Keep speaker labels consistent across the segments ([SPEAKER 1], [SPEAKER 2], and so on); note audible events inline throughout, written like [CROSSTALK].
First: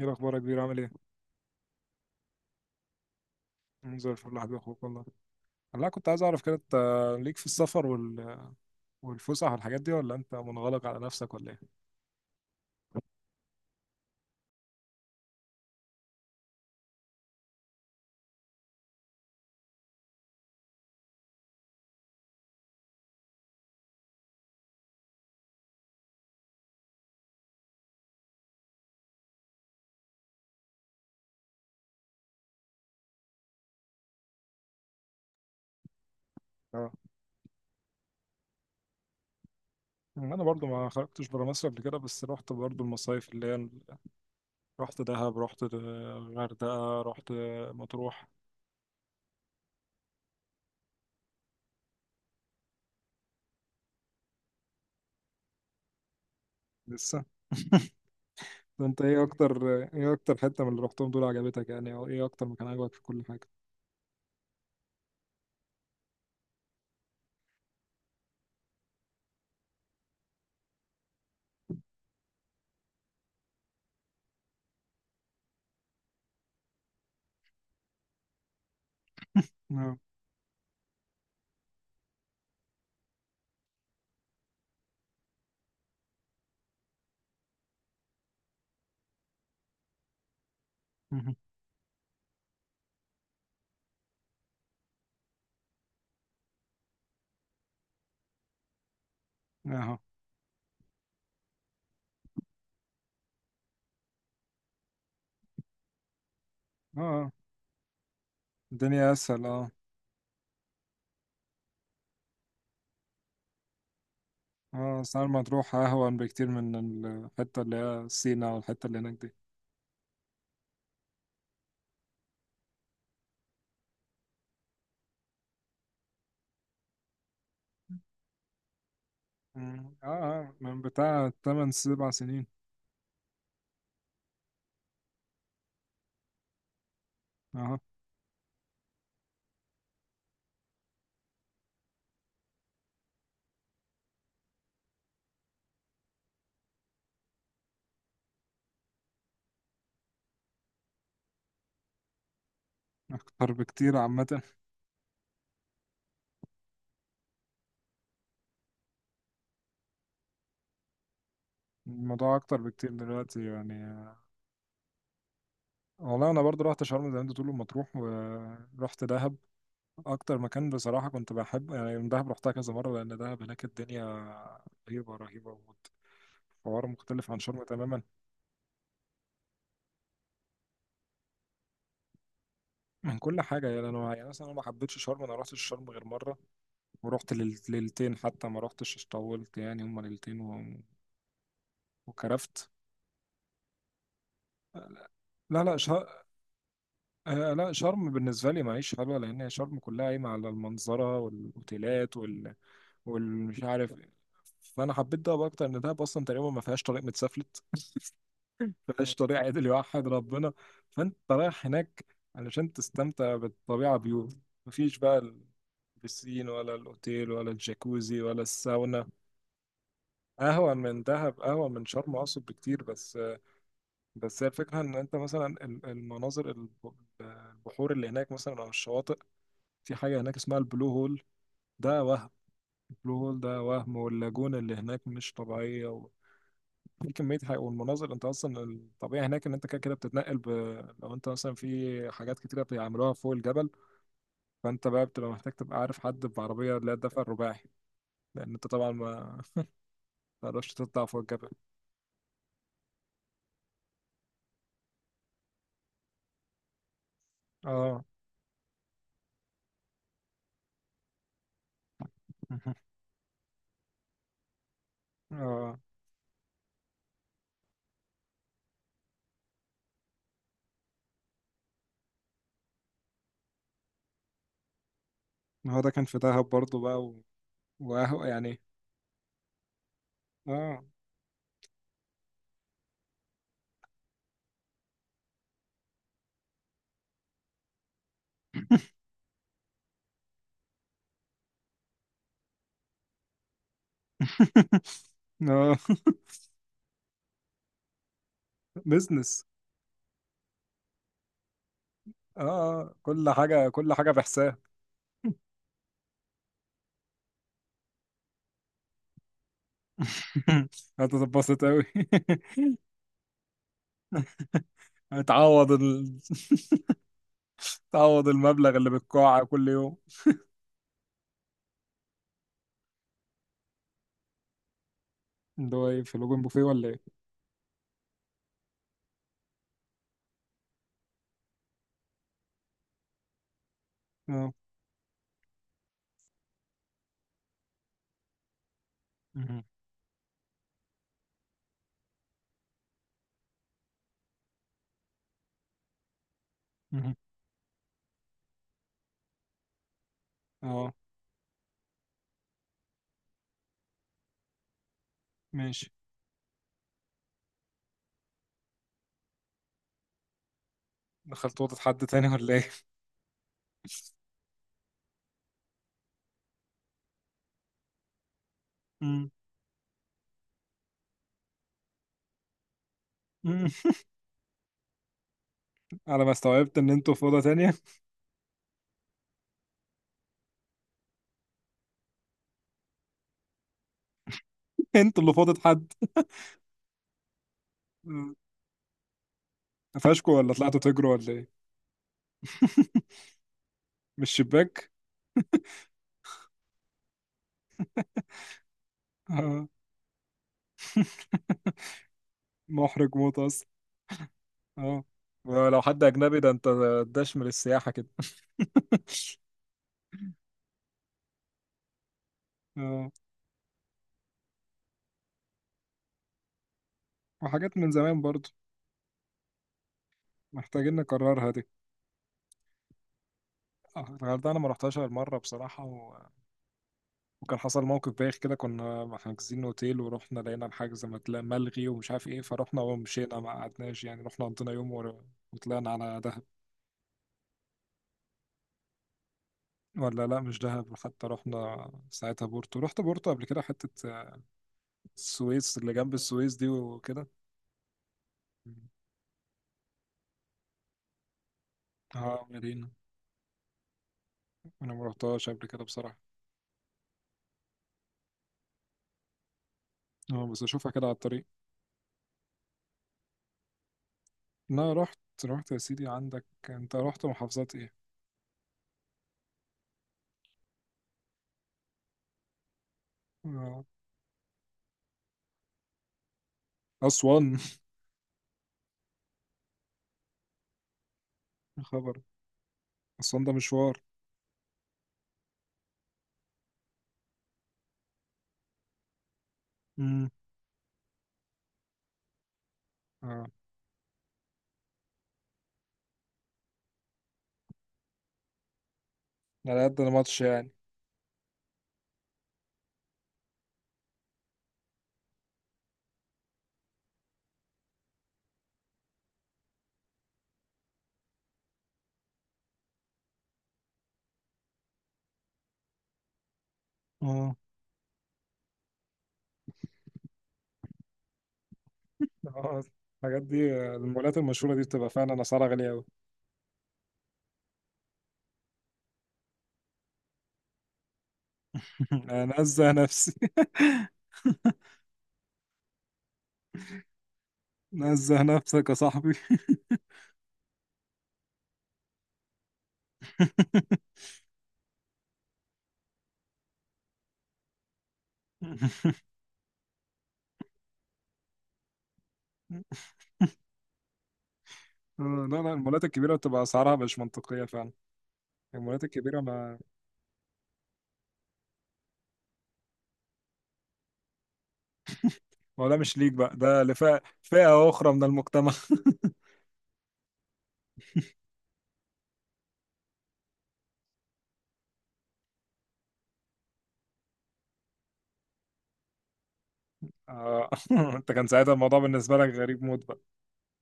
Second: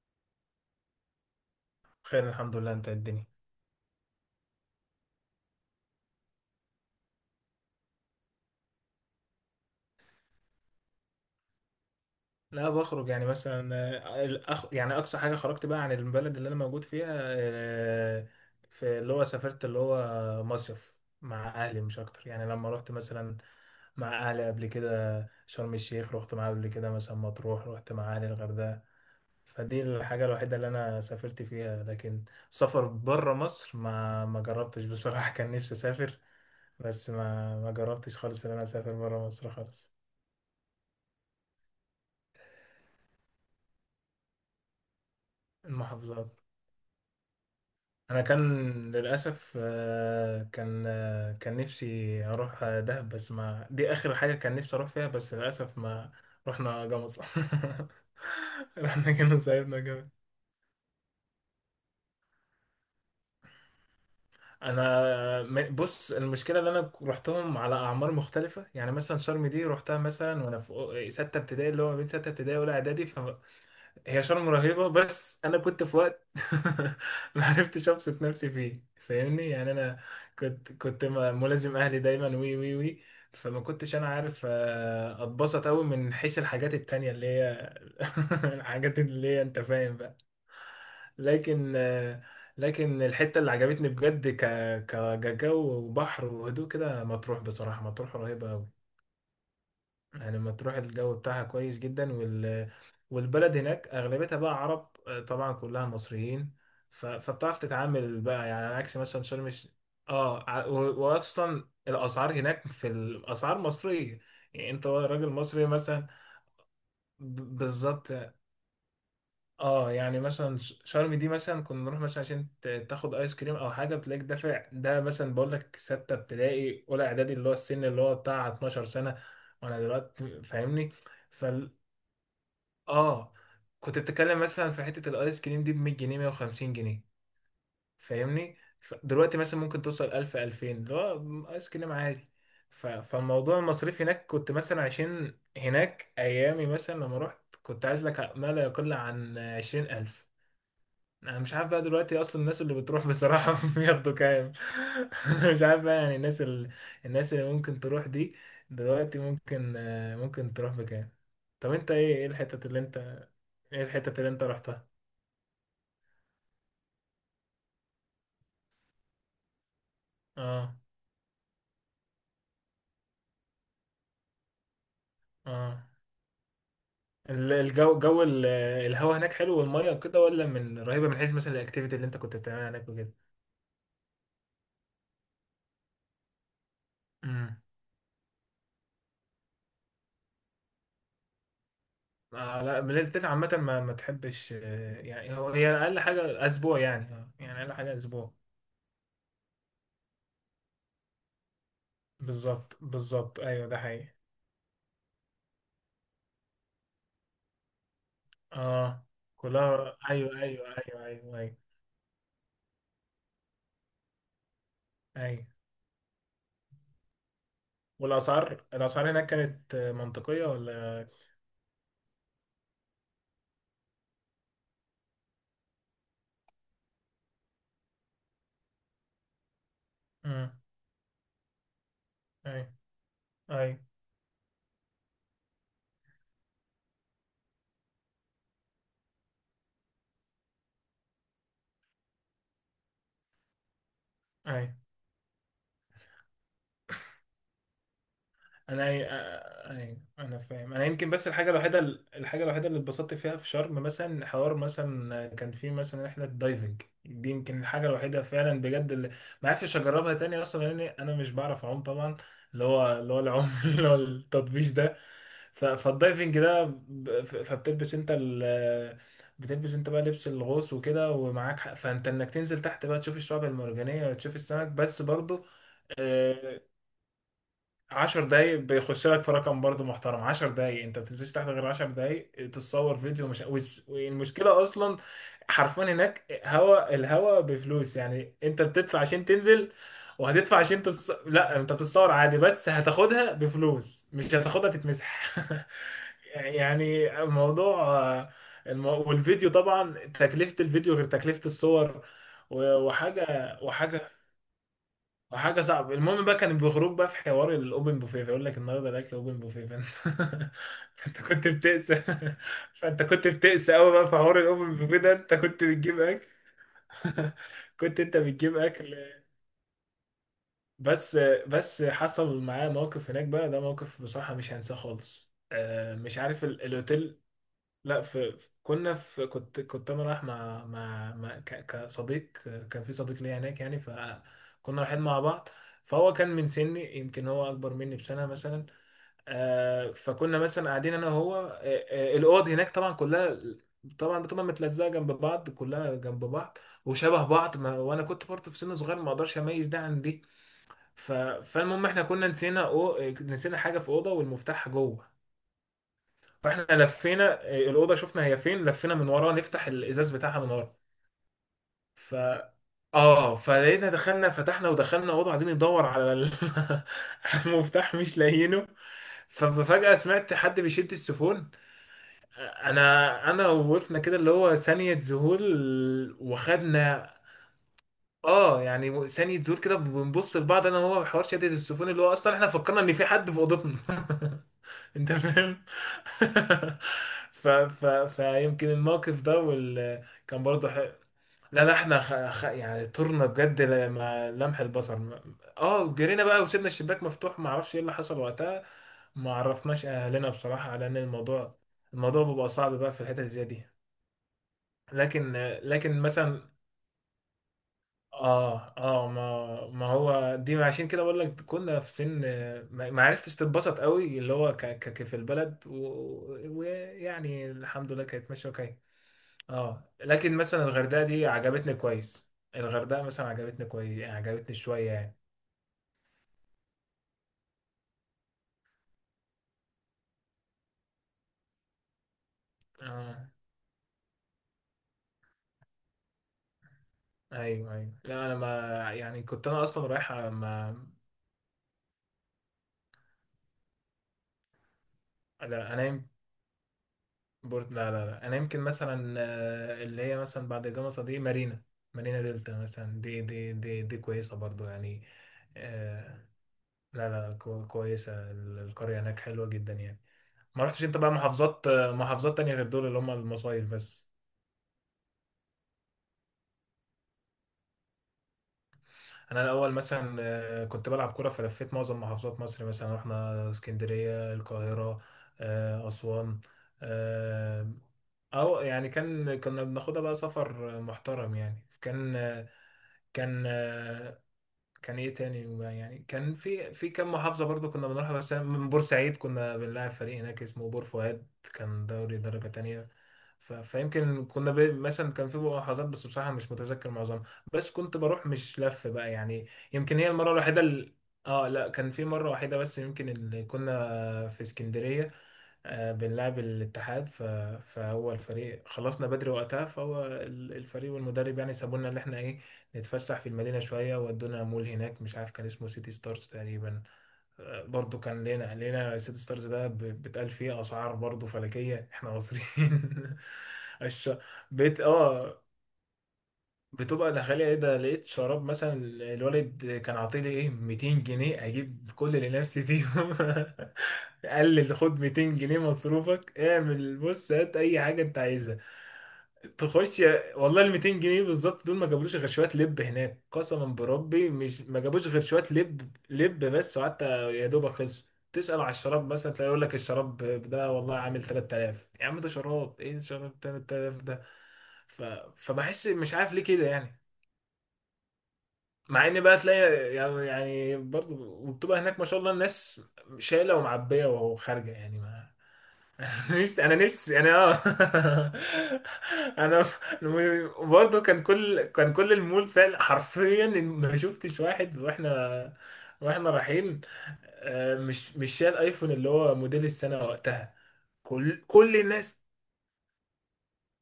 [SPEAKER 1] ايه الاخبار يا كبير؟ عامل ايه؟
[SPEAKER 2] خير، الحمد لله. انت إيه الدنيا؟
[SPEAKER 1] زي الفل يا حبيبي، اخوك والله. والله كنت عايز اعرف كده، انت ليك في السفر والفسح والحاجات دي، ولا انت منغلق على نفسك ولا ايه؟
[SPEAKER 2] لا، بخرج يعني مثلا يعني اقصى حاجه خرجت بقى عن البلد اللي انا موجود فيها. آه، في اللي هو سافرت اللي هو مصيف مع اهلي مش اكتر، يعني لما رحت مثلا مع اهلي قبل كده شرم الشيخ، رحت معاه قبل كده مثلا مطروح، رحت مع اهلي الغردقه. فدي الحاجه الوحيده اللي انا سافرت فيها، لكن سفر بره مصر ما جربتش بصراحه. [LAUGHS] كان نفسي اسافر
[SPEAKER 1] اه.
[SPEAKER 2] بس ما جربتش خالص ان انا اسافر بره مصر خالص.
[SPEAKER 1] انا برضو ما خرجتش برا مصر قبل كده، بس رحت برضو المصايف رحت دهب،
[SPEAKER 2] المحافظات.
[SPEAKER 1] غردقة، رحت مطروح.
[SPEAKER 2] انا كان للاسف، كان نفسي اروح دهب، بس ما دي اخر حاجه كان نفسي اروح فيها، بس للاسف ما رحنا
[SPEAKER 1] لسه.
[SPEAKER 2] جمصة. [LAUGHS]
[SPEAKER 1] انت
[SPEAKER 2] رحنا كنا صاحبنا جامد.
[SPEAKER 1] ايه اكتر حتة من اللي رحتهم دول عجبتك، يعني او ايه اكتر مكان عجبك في كل حاجة؟
[SPEAKER 2] بص، المشكله ان انا رحتهم على اعمار مختلفه، يعني مثلا شرم دي رحتها مثلا وانا في سته ابتدائي، اللي هو ما بين سته ابتدائي واولى اعدادي. هي شرم رهيبة بس أنا كنت في وقت [LAUGHS] ما عرفتش أبسط نفسي فيه، فاهمني؟ يعني
[SPEAKER 1] اه.
[SPEAKER 2] أنا كنت ملازم أهلي دايما، وي وي وي فما كنتش أنا عارف أتبسط أوي من حيث الحاجات التانية اللي هي، [LAUGHS] الحاجات اللي هي أنت فاهم بقى.
[SPEAKER 1] مهم.
[SPEAKER 2] لكن لكن الحتة اللي عجبتني بجد كجو وبحر وهدوء كده مطروح. بصراحة مطروح رهيبة أوي.
[SPEAKER 1] اهو. اه،
[SPEAKER 2] يعني مطروح الجو بتاعها كويس جدا والبلد هناك اغلبيتها بقى عرب، طبعا كلها مصريين.
[SPEAKER 1] اه،
[SPEAKER 2] فبتعرف تتعامل بقى يعني، على عكس
[SPEAKER 1] الدنيا
[SPEAKER 2] مثلا
[SPEAKER 1] اسهل. اه.
[SPEAKER 2] اه واصلا الاسعار هناك، في الاسعار مصريه. يعني انت
[SPEAKER 1] اه، مرسى
[SPEAKER 2] راجل مصري
[SPEAKER 1] مطروح
[SPEAKER 2] مثلا.
[SPEAKER 1] أهون بكتير من
[SPEAKER 2] ب...
[SPEAKER 1] الحتة اللي هي
[SPEAKER 2] بالظبط
[SPEAKER 1] سينا، والحتة اللي هناك دي.
[SPEAKER 2] اه يعني مثلا شرم دي مثلا كنا نروح مثلا عشان تاخد ايس كريم او حاجه، بتلاقيك دافع، ده مثلا بقول لك سته ابتدائي اولى اعدادي، اللي هو السن اللي هو بتاع 12 سنه. وانا
[SPEAKER 1] مم. اه،
[SPEAKER 2] دلوقتي
[SPEAKER 1] اه، من
[SPEAKER 2] فاهمني.
[SPEAKER 1] بتاع تمن سبع سنين.
[SPEAKER 2] اه، كنت بتتكلم مثلا في حتة الايس كريم دي ب 100 جنيه 150 جنيه،
[SPEAKER 1] اه.
[SPEAKER 2] فاهمني؟ دلوقتي مثلا ممكن توصل 1000 2000 اللي هو ايس كريم عادي. فالموضوع المصاريف هناك كنت مثلا، عشان هناك ايامي مثلا لما رحت كنت عايز لك ما لا يقل عن 20,000. انا مش عارف بقى دلوقتي اصلا الناس اللي بتروح
[SPEAKER 1] أكتر
[SPEAKER 2] بصراحة [LAUGHS]
[SPEAKER 1] بكتير
[SPEAKER 2] بياخدوا
[SPEAKER 1] عامة.
[SPEAKER 2] كام. [LAUGHS] مش عارف بقى يعني الناس اللي ممكن تروح دي دلوقتي ممكن ممكن تروح بكام. طب انت ايه ايه
[SPEAKER 1] الموضوع أكتر
[SPEAKER 2] الحتت اللي
[SPEAKER 1] بكتير
[SPEAKER 2] انت
[SPEAKER 1] دلوقتي يعني.
[SPEAKER 2] ايه الحتت اللي انت رحتها؟
[SPEAKER 1] والله أنا برضو رحت شرم زي ما أنت بتقول، ومطروح، ورحت دهب. أكتر مكان
[SPEAKER 2] اه
[SPEAKER 1] بصراحة كنت بحب يعني من دهب، رحتها كذا مرة، لأن دهب هناك الدنيا رهيبة رهيبة.
[SPEAKER 2] اه.
[SPEAKER 1] حوار مختلف عن شرم
[SPEAKER 2] الجو،
[SPEAKER 1] تماما.
[SPEAKER 2] الهوا هناك حلو والميه وكده، ولا من رهيبة من حيث مثلا الاكتيفيتي اللي انت كنت بتعملها هناك وكده؟
[SPEAKER 1] من كل حاجة يعني، أنا يعني مثلا أنا ما حبيتش شرم. أنا رحت شرم غير مرة، ورحت
[SPEAKER 2] امم
[SPEAKER 1] ليلتين، حتى ما رحتش طولت، يعني هما ليلتين
[SPEAKER 2] آه،
[SPEAKER 1] وكرفت.
[SPEAKER 2] لا بلاد التلج عامة ما تحبش، يعني هو
[SPEAKER 1] لا،
[SPEAKER 2] هي
[SPEAKER 1] لا،
[SPEAKER 2] أقل
[SPEAKER 1] شر...
[SPEAKER 2] حاجة أسبوع، يعني آه،
[SPEAKER 1] آه،
[SPEAKER 2] يعني
[SPEAKER 1] لا
[SPEAKER 2] أقل حاجة
[SPEAKER 1] شرم
[SPEAKER 2] أسبوع
[SPEAKER 1] بالنسبة لي معيش حلوة، لأن هي شرم كلها قايمة على المنظرة والأوتيلات
[SPEAKER 2] بالظبط بالظبط،
[SPEAKER 1] والمش
[SPEAKER 2] ايوه ده
[SPEAKER 1] عارف.
[SPEAKER 2] حقيقي.
[SPEAKER 1] فأنا حبيت دهب أكتر، إن دهب أصلا تقريبا ما فيهاش طريق متسفلت، ما
[SPEAKER 2] اه،
[SPEAKER 1] فيهاش طريق عدل
[SPEAKER 2] كلها،
[SPEAKER 1] يوحد
[SPEAKER 2] ايوه
[SPEAKER 1] ربنا.
[SPEAKER 2] ايوه ايوه
[SPEAKER 1] فأنت
[SPEAKER 2] ايوه ايوه
[SPEAKER 1] رايح هناك علشان تستمتع بالطبيعة، مفيش بقى
[SPEAKER 2] ايوه.
[SPEAKER 1] البسين ولا الأوتيل ولا الجاكوزي ولا
[SPEAKER 2] والاسعار
[SPEAKER 1] الساونا.
[SPEAKER 2] الاسعار هناك كانت منطقيه ولا؟
[SPEAKER 1] قهوة من شرم أقصد، بكتير. بس، بس هي الفكرة إن أنت مثلا المناظر البحور اللي هناك مثلا أو الشواطئ. في حاجة هناك
[SPEAKER 2] امم،
[SPEAKER 1] اسمها البلو هول ده وهم.
[SPEAKER 2] ايوه
[SPEAKER 1] البلو هول ده
[SPEAKER 2] ايوه
[SPEAKER 1] وهم، واللاجون اللي هناك مش طبيعية في كمية حاجة. والمناظر، أنت أصلا الطبيعي هناك إن أنت كده كده بتتنقل لو أنت مثلا في حاجات كتيرة بيعملوها فوق الجبل،
[SPEAKER 2] ايوه.
[SPEAKER 1] فأنت بقى بتبقى محتاج تبقى عارف حد بعربية اللي هي الدفع الرباعي، لأن أنت
[SPEAKER 2] انا
[SPEAKER 1] طبعا
[SPEAKER 2] اي
[SPEAKER 1] ما
[SPEAKER 2] انا فاهم،
[SPEAKER 1] تقدرش
[SPEAKER 2] انا
[SPEAKER 1] تطلع
[SPEAKER 2] يمكن
[SPEAKER 1] فوق
[SPEAKER 2] بس
[SPEAKER 1] الجبل.
[SPEAKER 2] الحاجه الوحيده، اللي اتبسطت فيها في شرم مثلا، حوار مثلا كان في مثلا رحله دايفنج، دي يمكن الحاجه
[SPEAKER 1] اه.
[SPEAKER 2] الوحيده فعلا بجد اللي ما عرفتش اجربها تاني، اصلا لان انا مش بعرف اعوم طبعا. اللي
[SPEAKER 1] [LAUGHS]
[SPEAKER 2] هو اللي هو العوم، [LAUGHS] اللي هو التطبيش ده. ف-
[SPEAKER 1] اه،
[SPEAKER 2] فالدايفنج ده ب- ف- فبتلبس انت ال بتلبس انت بقى لبس الغوص وكده ومعاك حق، فانت انك تنزل تحت بقى تشوف الشعاب المرجانيه وتشوف السمك بس. برضه
[SPEAKER 1] ما هو ده كان في دهب برضه بقى
[SPEAKER 2] 10
[SPEAKER 1] وقهوة
[SPEAKER 2] دقايق
[SPEAKER 1] يعني.
[SPEAKER 2] بيخش لك في رقم برضه محترم، 10
[SPEAKER 1] اه.
[SPEAKER 2] دقايق انت ما بتنزلش تحت غير 10 دقايق، تتصور فيديو مش والمشكله اصلا حرفيا هناك هوا، الهوا بفلوس. يعني انت بتدفع عشان تنزل، وهتدفع عشان لا انت بتتصور عادي بس هتاخدها بفلوس، مش هتاخدها
[SPEAKER 1] [LAUGHS]
[SPEAKER 2] تتمسح.
[SPEAKER 1] اه.
[SPEAKER 2] [LAUGHS] يعني الموضوع،
[SPEAKER 1] بزنس.
[SPEAKER 2] والفيديو طبعا تكلفة الفيديو غير تكلفة الصور.
[SPEAKER 1] اه.
[SPEAKER 2] و-
[SPEAKER 1] آه. كل
[SPEAKER 2] وحاجة
[SPEAKER 1] حاجة كل
[SPEAKER 2] وحاجة
[SPEAKER 1] حاجة بحساب.
[SPEAKER 2] وحاجه صعبه. المهم بقى كان بيخرج بقى في حوار الاوبن بوفيه، فيقول لك النهارده الاكل اوبن بوفيه، فانت [LAUGHS]
[SPEAKER 1] [LAUGHS]
[SPEAKER 2] فأنت كنت
[SPEAKER 1] هتتبسط أوي.
[SPEAKER 2] بتقسى [LAUGHS] فانت كنت بتقسى قوي بقى في حوار الاوبن بوفيه
[SPEAKER 1] [LAUGHS]
[SPEAKER 2] ده، انت كنت
[SPEAKER 1] هتعوض
[SPEAKER 2] بتجيب
[SPEAKER 1] ال...
[SPEAKER 2] اكل. [LAUGHS] كنت انت
[SPEAKER 1] تعوض
[SPEAKER 2] بتجيب
[SPEAKER 1] المبلغ اللي
[SPEAKER 2] اكل
[SPEAKER 1] بتقع كل يوم.
[SPEAKER 2] بس، حصل معايا موقف هناك بقى، ده موقف بصراحه مش هنساه خالص.
[SPEAKER 1] اللي هو ايه، في
[SPEAKER 2] مش
[SPEAKER 1] لوجن
[SPEAKER 2] عارف
[SPEAKER 1] بوفيه ولا ايه؟
[SPEAKER 2] الاوتيل. لا، في في- كنا في كنت انا رايح مع مع كصديق. كان في صديق ليا هناك يعني،
[SPEAKER 1] اه.
[SPEAKER 2] فكنا رايحين مع بعض. فهو كان من سني، يمكن هو اكبر مني بسنه مثلا.
[SPEAKER 1] مهم.
[SPEAKER 2] فكنا مثلا قاعدين انا وهو، الاوض هناك طبعا كلها، طبعا بتبقى متلزقه جنب بعض، كلها جنب بعض
[SPEAKER 1] مهم.
[SPEAKER 2] وشبه بعض. ما وانا كنت برضه في سن صغير، ما اقدرش اميز ده عن دي.
[SPEAKER 1] اه.
[SPEAKER 2] فالمهم احنا كنا نسينا، نسينا حاجه في اوضه والمفتاح جوه.
[SPEAKER 1] ماشي.
[SPEAKER 2] فاحنا لفينا، إيه، الاوضه شفنا هي فين، لفينا من ورا، نفتح الازاز بتاعها من ورا.
[SPEAKER 1] دخلت اوضة حد
[SPEAKER 2] ف
[SPEAKER 1] تاني ولا ايه؟
[SPEAKER 2] اه فلقينا، دخلنا، فتحنا ودخلنا اوضه، قاعدين ندور [LAUGHS] على المفتاح مش لاقيينه.
[SPEAKER 1] [LAUGHS] مم.
[SPEAKER 2] ففجأة سمعت حد بيشد السيفون. انا
[SPEAKER 1] مم.
[SPEAKER 2] وقفنا كده اللي هو ثانية ذهول،
[SPEAKER 1] على ما استوعبت ان
[SPEAKER 2] وخدنا
[SPEAKER 1] انتوا في اوضة تانية.
[SPEAKER 2] اه يعني ثانية ذهول كده، بنبص لبعض انا وهو بحوار شدة السيفون، اللي هو اصلا احنا فكرنا ان في حد في اوضتنا.
[SPEAKER 1] [LAUGHS]
[SPEAKER 2] [LAUGHS] انت
[SPEAKER 1] انتوا اللي في اوضة
[SPEAKER 2] فاهم.
[SPEAKER 1] حد.
[SPEAKER 2] [LAUGHS] ف... ف...
[SPEAKER 1] مم.
[SPEAKER 2] فيمكن الموقف ده
[SPEAKER 1] قفشكوا
[SPEAKER 2] كان
[SPEAKER 1] ولا
[SPEAKER 2] برضه
[SPEAKER 1] طلعتوا
[SPEAKER 2] حلو.
[SPEAKER 1] تجروا ولا ايه؟
[SPEAKER 2] لا لا، احنا يعني
[SPEAKER 1] [LAUGHS]
[SPEAKER 2] طرنا بجد،
[SPEAKER 1] مش
[SPEAKER 2] لما لمح
[SPEAKER 1] شباك؟
[SPEAKER 2] البصر جرينا بقى، وسيبنا الشباك مفتوح، ما اعرفش ايه اللي حصل وقتها. ما
[SPEAKER 1] آه.
[SPEAKER 2] عرفناش اهلنا بصراحة على ان الموضوع،
[SPEAKER 1] [LAUGHS]
[SPEAKER 2] الموضوع بيبقى صعب بقى في
[SPEAKER 1] محرج
[SPEAKER 2] الحتت
[SPEAKER 1] موت
[SPEAKER 2] زي دي.
[SPEAKER 1] اصلا. اه.
[SPEAKER 2] لكن،
[SPEAKER 1] ولو حد
[SPEAKER 2] لكن
[SPEAKER 1] اجنبي، ده
[SPEAKER 2] مثلا
[SPEAKER 1] انت داش من السياحه كده.
[SPEAKER 2] اه اه، ما ما هو دي عشان كده بقول لك كنا في سن، ما
[SPEAKER 1] اه.
[SPEAKER 2] عرفتش تتبسط قوي اللي هو في البلد، ويعني
[SPEAKER 1] وحاجات من
[SPEAKER 2] الحمد لله
[SPEAKER 1] زمان
[SPEAKER 2] كانت
[SPEAKER 1] برضو.
[SPEAKER 2] ماشيه وكاية. اه لكن مثلا
[SPEAKER 1] محتاجين
[SPEAKER 2] الغردقه دي
[SPEAKER 1] نكررها دي.
[SPEAKER 2] عجبتني كويس، الغردقه مثلا عجبتني كويس، يعني
[SPEAKER 1] الغردقه
[SPEAKER 2] عجبتني
[SPEAKER 1] انا ما
[SPEAKER 2] شويه
[SPEAKER 1] رحتهاش غير
[SPEAKER 2] يعني.
[SPEAKER 1] مره بصراحه وكان حصل موقف بايخ كده، كنا حاجزين اوتيل ورحنا لقينا الحجز ملغي ومش عارف ايه، فرحنا
[SPEAKER 2] اه
[SPEAKER 1] ومشينا ما قعدناش يعني، رحنا قضينا يوم وطلعنا على دهب.
[SPEAKER 2] ايوه ايوه، لا انا ما، يعني كنت انا اصلا رايح
[SPEAKER 1] ولا، لا، مش
[SPEAKER 2] ما.
[SPEAKER 1] دهب، حتى رحنا ساعتها بورتو. رحت بورتو قبل كده، حته
[SPEAKER 2] لا
[SPEAKER 1] السويس اللي
[SPEAKER 2] انام
[SPEAKER 1] جنب السويس دي وكده.
[SPEAKER 2] بورت، لا لا لا، انا يمكن مثلا اللي هي مثلا بعد جمصة دي مارينا، مارينا
[SPEAKER 1] اه.
[SPEAKER 2] دلتا
[SPEAKER 1] مارينا
[SPEAKER 2] مثلا، دي كويسة برضو
[SPEAKER 1] انا
[SPEAKER 2] يعني.
[SPEAKER 1] ما رحتهاش قبل كده بصراحه.
[SPEAKER 2] آه، لا لا، كويسة القرية هناك حلوة جدا يعني.
[SPEAKER 1] اه، بس
[SPEAKER 2] ما رحتش
[SPEAKER 1] اشوفها
[SPEAKER 2] انت
[SPEAKER 1] كده
[SPEAKER 2] بقى
[SPEAKER 1] على الطريق.
[SPEAKER 2] محافظات، محافظات تانية غير دول اللي هم المصايف بس؟
[SPEAKER 1] انا رحت يا سيدي عندك. انت رحت محافظات ايه؟
[SPEAKER 2] انا الاول مثلا كنت بلعب كرة، فلفيت معظم محافظات مصر، مثلا رحنا
[SPEAKER 1] آه.
[SPEAKER 2] اسكندرية، القاهرة، اسوان.
[SPEAKER 1] اسوان.
[SPEAKER 2] آه، او يعني كان كنا بناخدها بقى سفر محترم يعني،
[SPEAKER 1] [LAUGHS] يا خبر. اسوان
[SPEAKER 2] كان
[SPEAKER 1] ده مشوار.
[SPEAKER 2] آه، كان ايه تاني، يعني كان في كام محافظة برضو كنا بنروحها. بس أنا من بورسعيد، كنا بنلعب فريق
[SPEAKER 1] امم
[SPEAKER 2] هناك اسمه بور فؤاد، كان دوري درجة تانية.
[SPEAKER 1] اه،
[SPEAKER 2] فيمكن كنا ب، مثلا كان في محافظات بس بصراحة مش متذكر معظمها. بس كنت بروح، مش لف بقى يعني.
[SPEAKER 1] على
[SPEAKER 2] يمكن
[SPEAKER 1] قد
[SPEAKER 2] هي المرة
[SPEAKER 1] الماتش
[SPEAKER 2] الوحيدة
[SPEAKER 1] يعني.
[SPEAKER 2] اه، لا كان في مرة واحدة بس يمكن، اللي كنا في اسكندرية بنلعب الاتحاد. فهو الفريق خلصنا بدري وقتها، فهو الفريق والمدرب يعني سابونا، اللي احنا ايه، نتفسح في المدينة شوية، ودونا مول هناك مش عارف كان اسمه سيتي ستارز تقريبا.
[SPEAKER 1] اه.
[SPEAKER 2] برضو كان لنا، سيتي ستارز ده بيتقال فيه أسعار برضو فلكية، احنا مصريين.
[SPEAKER 1] اه،
[SPEAKER 2] [LAUGHS]
[SPEAKER 1] الحاجات دي
[SPEAKER 2] الش...
[SPEAKER 1] المولات المشهوره دي
[SPEAKER 2] بيت
[SPEAKER 1] بتبقى فعلا
[SPEAKER 2] اه
[SPEAKER 1] اسعارها غاليه قوي.
[SPEAKER 2] بتبقى الغالية ايه، ده لقيت شراب مثلا، الوالد كان عاطيلي ايه 200 جنيه، اجيب كل اللي
[SPEAKER 1] [LAUGHS]
[SPEAKER 2] نفسي
[SPEAKER 1] نزه
[SPEAKER 2] فيهم.
[SPEAKER 1] نفسي. [LAUGHS]
[SPEAKER 2] [LAUGHS] قال لي خد 200 جنيه مصروفك، اعمل بص، هات اي حاجة انت
[SPEAKER 1] نزه
[SPEAKER 2] عايزها،
[SPEAKER 1] نفسك يا صاحبي. [LAUGHS]
[SPEAKER 2] تخش. والله ال 200 جنيه بالظبط دول ما جابلوش غير شوية لب هناك، قسما بربي، مش ما جابوش غير شوية لب لب بس، وقعدت يا دوبك خلصوا. تسأل على الشراب مثلا تلاقي يقول لك الشراب ده والله عامل 3000، يا عم ده شراب ايه شراب 3000 ده؟ ف...
[SPEAKER 1] آه، لا، لا،
[SPEAKER 2] فبحس
[SPEAKER 1] المولات
[SPEAKER 2] مش عارف
[SPEAKER 1] الكبيرة
[SPEAKER 2] ليه
[SPEAKER 1] بتبقى
[SPEAKER 2] كده
[SPEAKER 1] أسعارها
[SPEAKER 2] يعني.
[SPEAKER 1] مش منطقية فعلا. المولات
[SPEAKER 2] مع ان بقى
[SPEAKER 1] الكبيرة ما
[SPEAKER 2] تلاقي يعني، يعني برضه، وبتبقى هناك ما شاء الله الناس شايله ومعبيه وخارجه يعني، ما
[SPEAKER 1] ما هو ده مش ليك بقى،
[SPEAKER 2] نفسي انا،
[SPEAKER 1] ده
[SPEAKER 2] نفسي
[SPEAKER 1] لفئة،
[SPEAKER 2] انا
[SPEAKER 1] فئة أخرى من
[SPEAKER 2] اه.
[SPEAKER 1] المجتمع.
[SPEAKER 2] [LAUGHS]
[SPEAKER 1] [LAUGHS]
[SPEAKER 2] انا برضه، كان كل المول فعلا حرفيا ما شفتش واحد، واحنا رايحين، مش شايل ايفون اللي هو موديل السنه وقتها،
[SPEAKER 1] آه. [LAUGHS] انت
[SPEAKER 2] كل
[SPEAKER 1] كان ساعتها
[SPEAKER 2] كل
[SPEAKER 1] الموضوع
[SPEAKER 2] الناس.
[SPEAKER 1] بالنسبة لك غريب موت بقى.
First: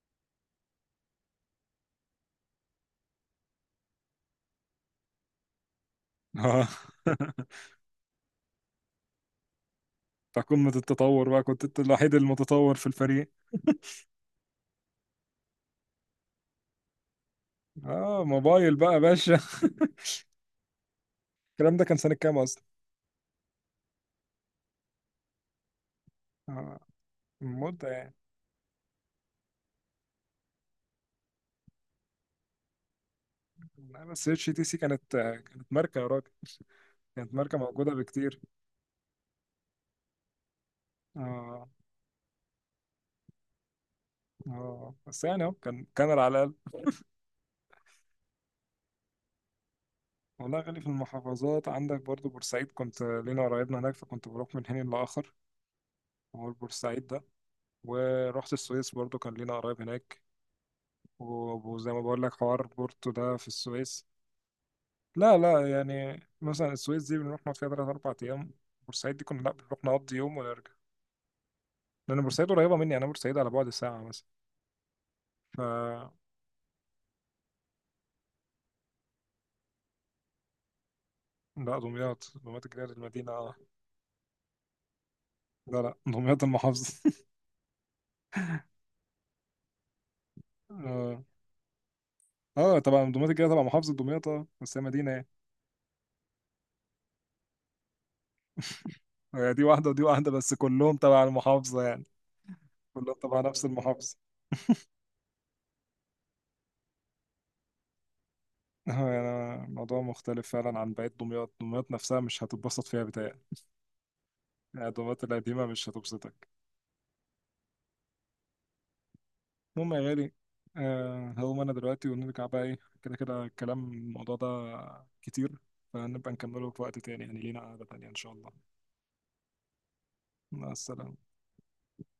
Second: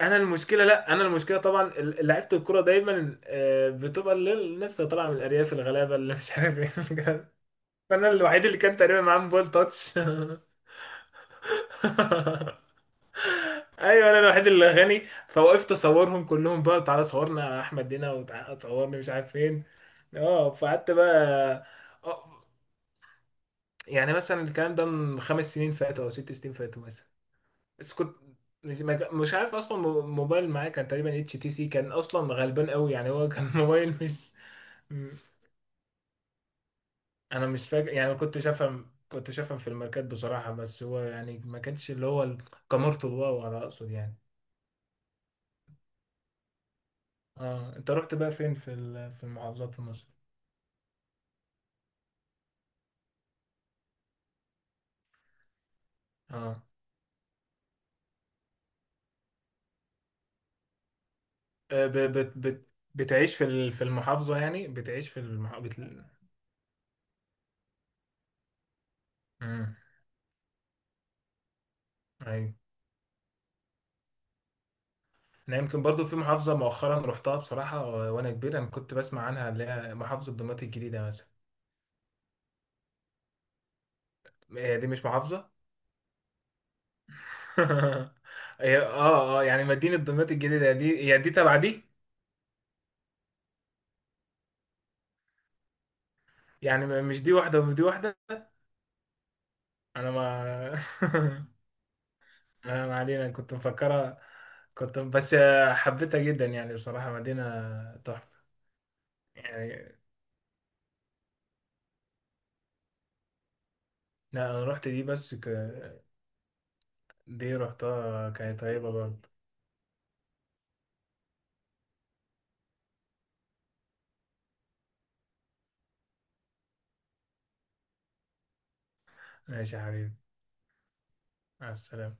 [SPEAKER 2] انا المشكله لا انا المشكله طبعا لعيبه الكوره دايما بتبقى الناس اللي طالعه من الارياف الغلابه اللي مش عارف
[SPEAKER 1] اه.
[SPEAKER 2] ايه. [LAUGHS]
[SPEAKER 1] [LAUGHS]
[SPEAKER 2] فانا الوحيد اللي كان تقريبا معاه موبايل تاتش.
[SPEAKER 1] بتاع قمة التطور بقى، كنت انت الوحيد
[SPEAKER 2] [LAUGHS]
[SPEAKER 1] المتطور في الفريق.
[SPEAKER 2] ايوه انا الوحيد اللي غني. فوقفت اصورهم كلهم بقى، تعالى صورنا يا احمد هنا،
[SPEAKER 1] اه،
[SPEAKER 2] وتعالى
[SPEAKER 1] موبايل بقى
[SPEAKER 2] صورني
[SPEAKER 1] يا
[SPEAKER 2] مش عارف
[SPEAKER 1] باشا.
[SPEAKER 2] فين.
[SPEAKER 1] [LAUGHS]
[SPEAKER 2] اه فقعدت بقى.
[SPEAKER 1] الكلام ده كان سنة كام
[SPEAKER 2] آه،
[SPEAKER 1] أصلا؟
[SPEAKER 2] يعني مثلا الكلام ده من 5 سنين فاتوا او 6 سنين
[SPEAKER 1] آه.
[SPEAKER 2] فاتوا مثلا.
[SPEAKER 1] مدة
[SPEAKER 2] بس
[SPEAKER 1] يعني.
[SPEAKER 2] كنت مش، ما كان- مش عارف اصلا، موبايل معايا كان تقريبا اتش تي سي، كان اصلا غلبان قوي يعني هو، كان [LAUGHS] موبايل
[SPEAKER 1] لا، بس
[SPEAKER 2] مش.
[SPEAKER 1] اتش تي سي
[SPEAKER 2] م-
[SPEAKER 1] كانت ماركة يا راجل. كانت
[SPEAKER 2] انا
[SPEAKER 1] ماركة
[SPEAKER 2] مش فاكر
[SPEAKER 1] موجودة
[SPEAKER 2] يعني، كنت
[SPEAKER 1] بكتير.
[SPEAKER 2] شافهم كنت شافهم في الماركات بصراحة، بس هو يعني ما
[SPEAKER 1] اه.
[SPEAKER 2] كانش اللي هو كاميرته الواو على اقصد يعني.
[SPEAKER 1] اه، بس يعني اهو كان على الأقل.
[SPEAKER 2] اه انت رحت بقى فين في في المحافظات في مصر؟
[SPEAKER 1] والله يا غالي، في المحافظات عندك برضو بورسعيد، كنت لينا قرايبنا هناك فكنت بروح من حين لآخر. هو
[SPEAKER 2] اه،
[SPEAKER 1] البورسعيد ده. ورحت السويس برضو، كان لينا قرايب هناك،
[SPEAKER 2] آه،
[SPEAKER 1] وزي
[SPEAKER 2] ب...
[SPEAKER 1] ما بقول
[SPEAKER 2] بت...
[SPEAKER 1] لك حوار
[SPEAKER 2] بت...
[SPEAKER 1] بورتو
[SPEAKER 2] بتعيش
[SPEAKER 1] ده
[SPEAKER 2] في
[SPEAKER 1] في
[SPEAKER 2] في
[SPEAKER 1] السويس.
[SPEAKER 2] المحافظة يعني، بتعيش في
[SPEAKER 1] لا،
[SPEAKER 2] المحافظة
[SPEAKER 1] لا،
[SPEAKER 2] بت...
[SPEAKER 1] يعني مثلا السويس دي بنروح نقعد فيها تلات أربع أيام. بورسعيد دي كنا لا
[SPEAKER 2] مم.
[SPEAKER 1] بنروح نقضي يوم ونرجع. لأن بورسعيد
[SPEAKER 2] ايوه،
[SPEAKER 1] قريبة مني، أنا بورسعيد على بعد ساعة مثلا.
[SPEAKER 2] انا
[SPEAKER 1] ف
[SPEAKER 2] يمكن برضو في محافظة مؤخرا رحتها بصراحة، وانا كبير انا كنت بسمع عنها، اللي هي محافظة دمياط الجديدة مثلا.
[SPEAKER 1] لا، دمياط الجديدة المدينة. اه.
[SPEAKER 2] هي دي مش محافظة؟
[SPEAKER 1] لا، لا، دمياط المحافظة.
[SPEAKER 2] [LAUGHS] هي اه اه، يعني مدينة دمياط
[SPEAKER 1] [LAUGHS]
[SPEAKER 2] الجديدة دي هي
[SPEAKER 1] اه.
[SPEAKER 2] دي تبع دي،
[SPEAKER 1] طبعا دمياط الجديدة تبع محافظة دمياط. اه، بس هي مدينة يعني.
[SPEAKER 2] يعني مش دي واحدة ودي واحدة؟
[SPEAKER 1] هي دي واحدة ودي
[SPEAKER 2] انا
[SPEAKER 1] واحدة، بس كلهم تبع
[SPEAKER 2] ما
[SPEAKER 1] المحافظة يعني.
[SPEAKER 2] [LAUGHS] انا ما
[SPEAKER 1] كلهم
[SPEAKER 2] علينا،
[SPEAKER 1] تبع
[SPEAKER 2] كنت
[SPEAKER 1] نفس المحافظة.
[SPEAKER 2] مفكرها. كنت بس، حبيتها جدا يعني بصراحة، مدينة تحفة
[SPEAKER 1] [LAUGHS] آه، يعني الموضوع
[SPEAKER 2] يعني.
[SPEAKER 1] مختلف فعلا عن بقية دمياط. دمياط نفسها مش هتتبسط فيها بتهيألي.
[SPEAKER 2] لا انا رحت دي
[SPEAKER 1] الأدوات
[SPEAKER 2] بس
[SPEAKER 1] القديمة مش هتبسطك.
[SPEAKER 2] دي رحتها كانت طيبة برضه.
[SPEAKER 1] المهم يا غالي. هقوم أنا دلوقتي ونرجع بقى. إيه كده كده الموضوع ده كتير، فنبقى نكمله في وقت تاني يعني. لينا قعدة تانية إن شاء الله.
[SPEAKER 2] ماشي يا حبيبي،
[SPEAKER 1] مع السلامة.
[SPEAKER 2] مع السلامة.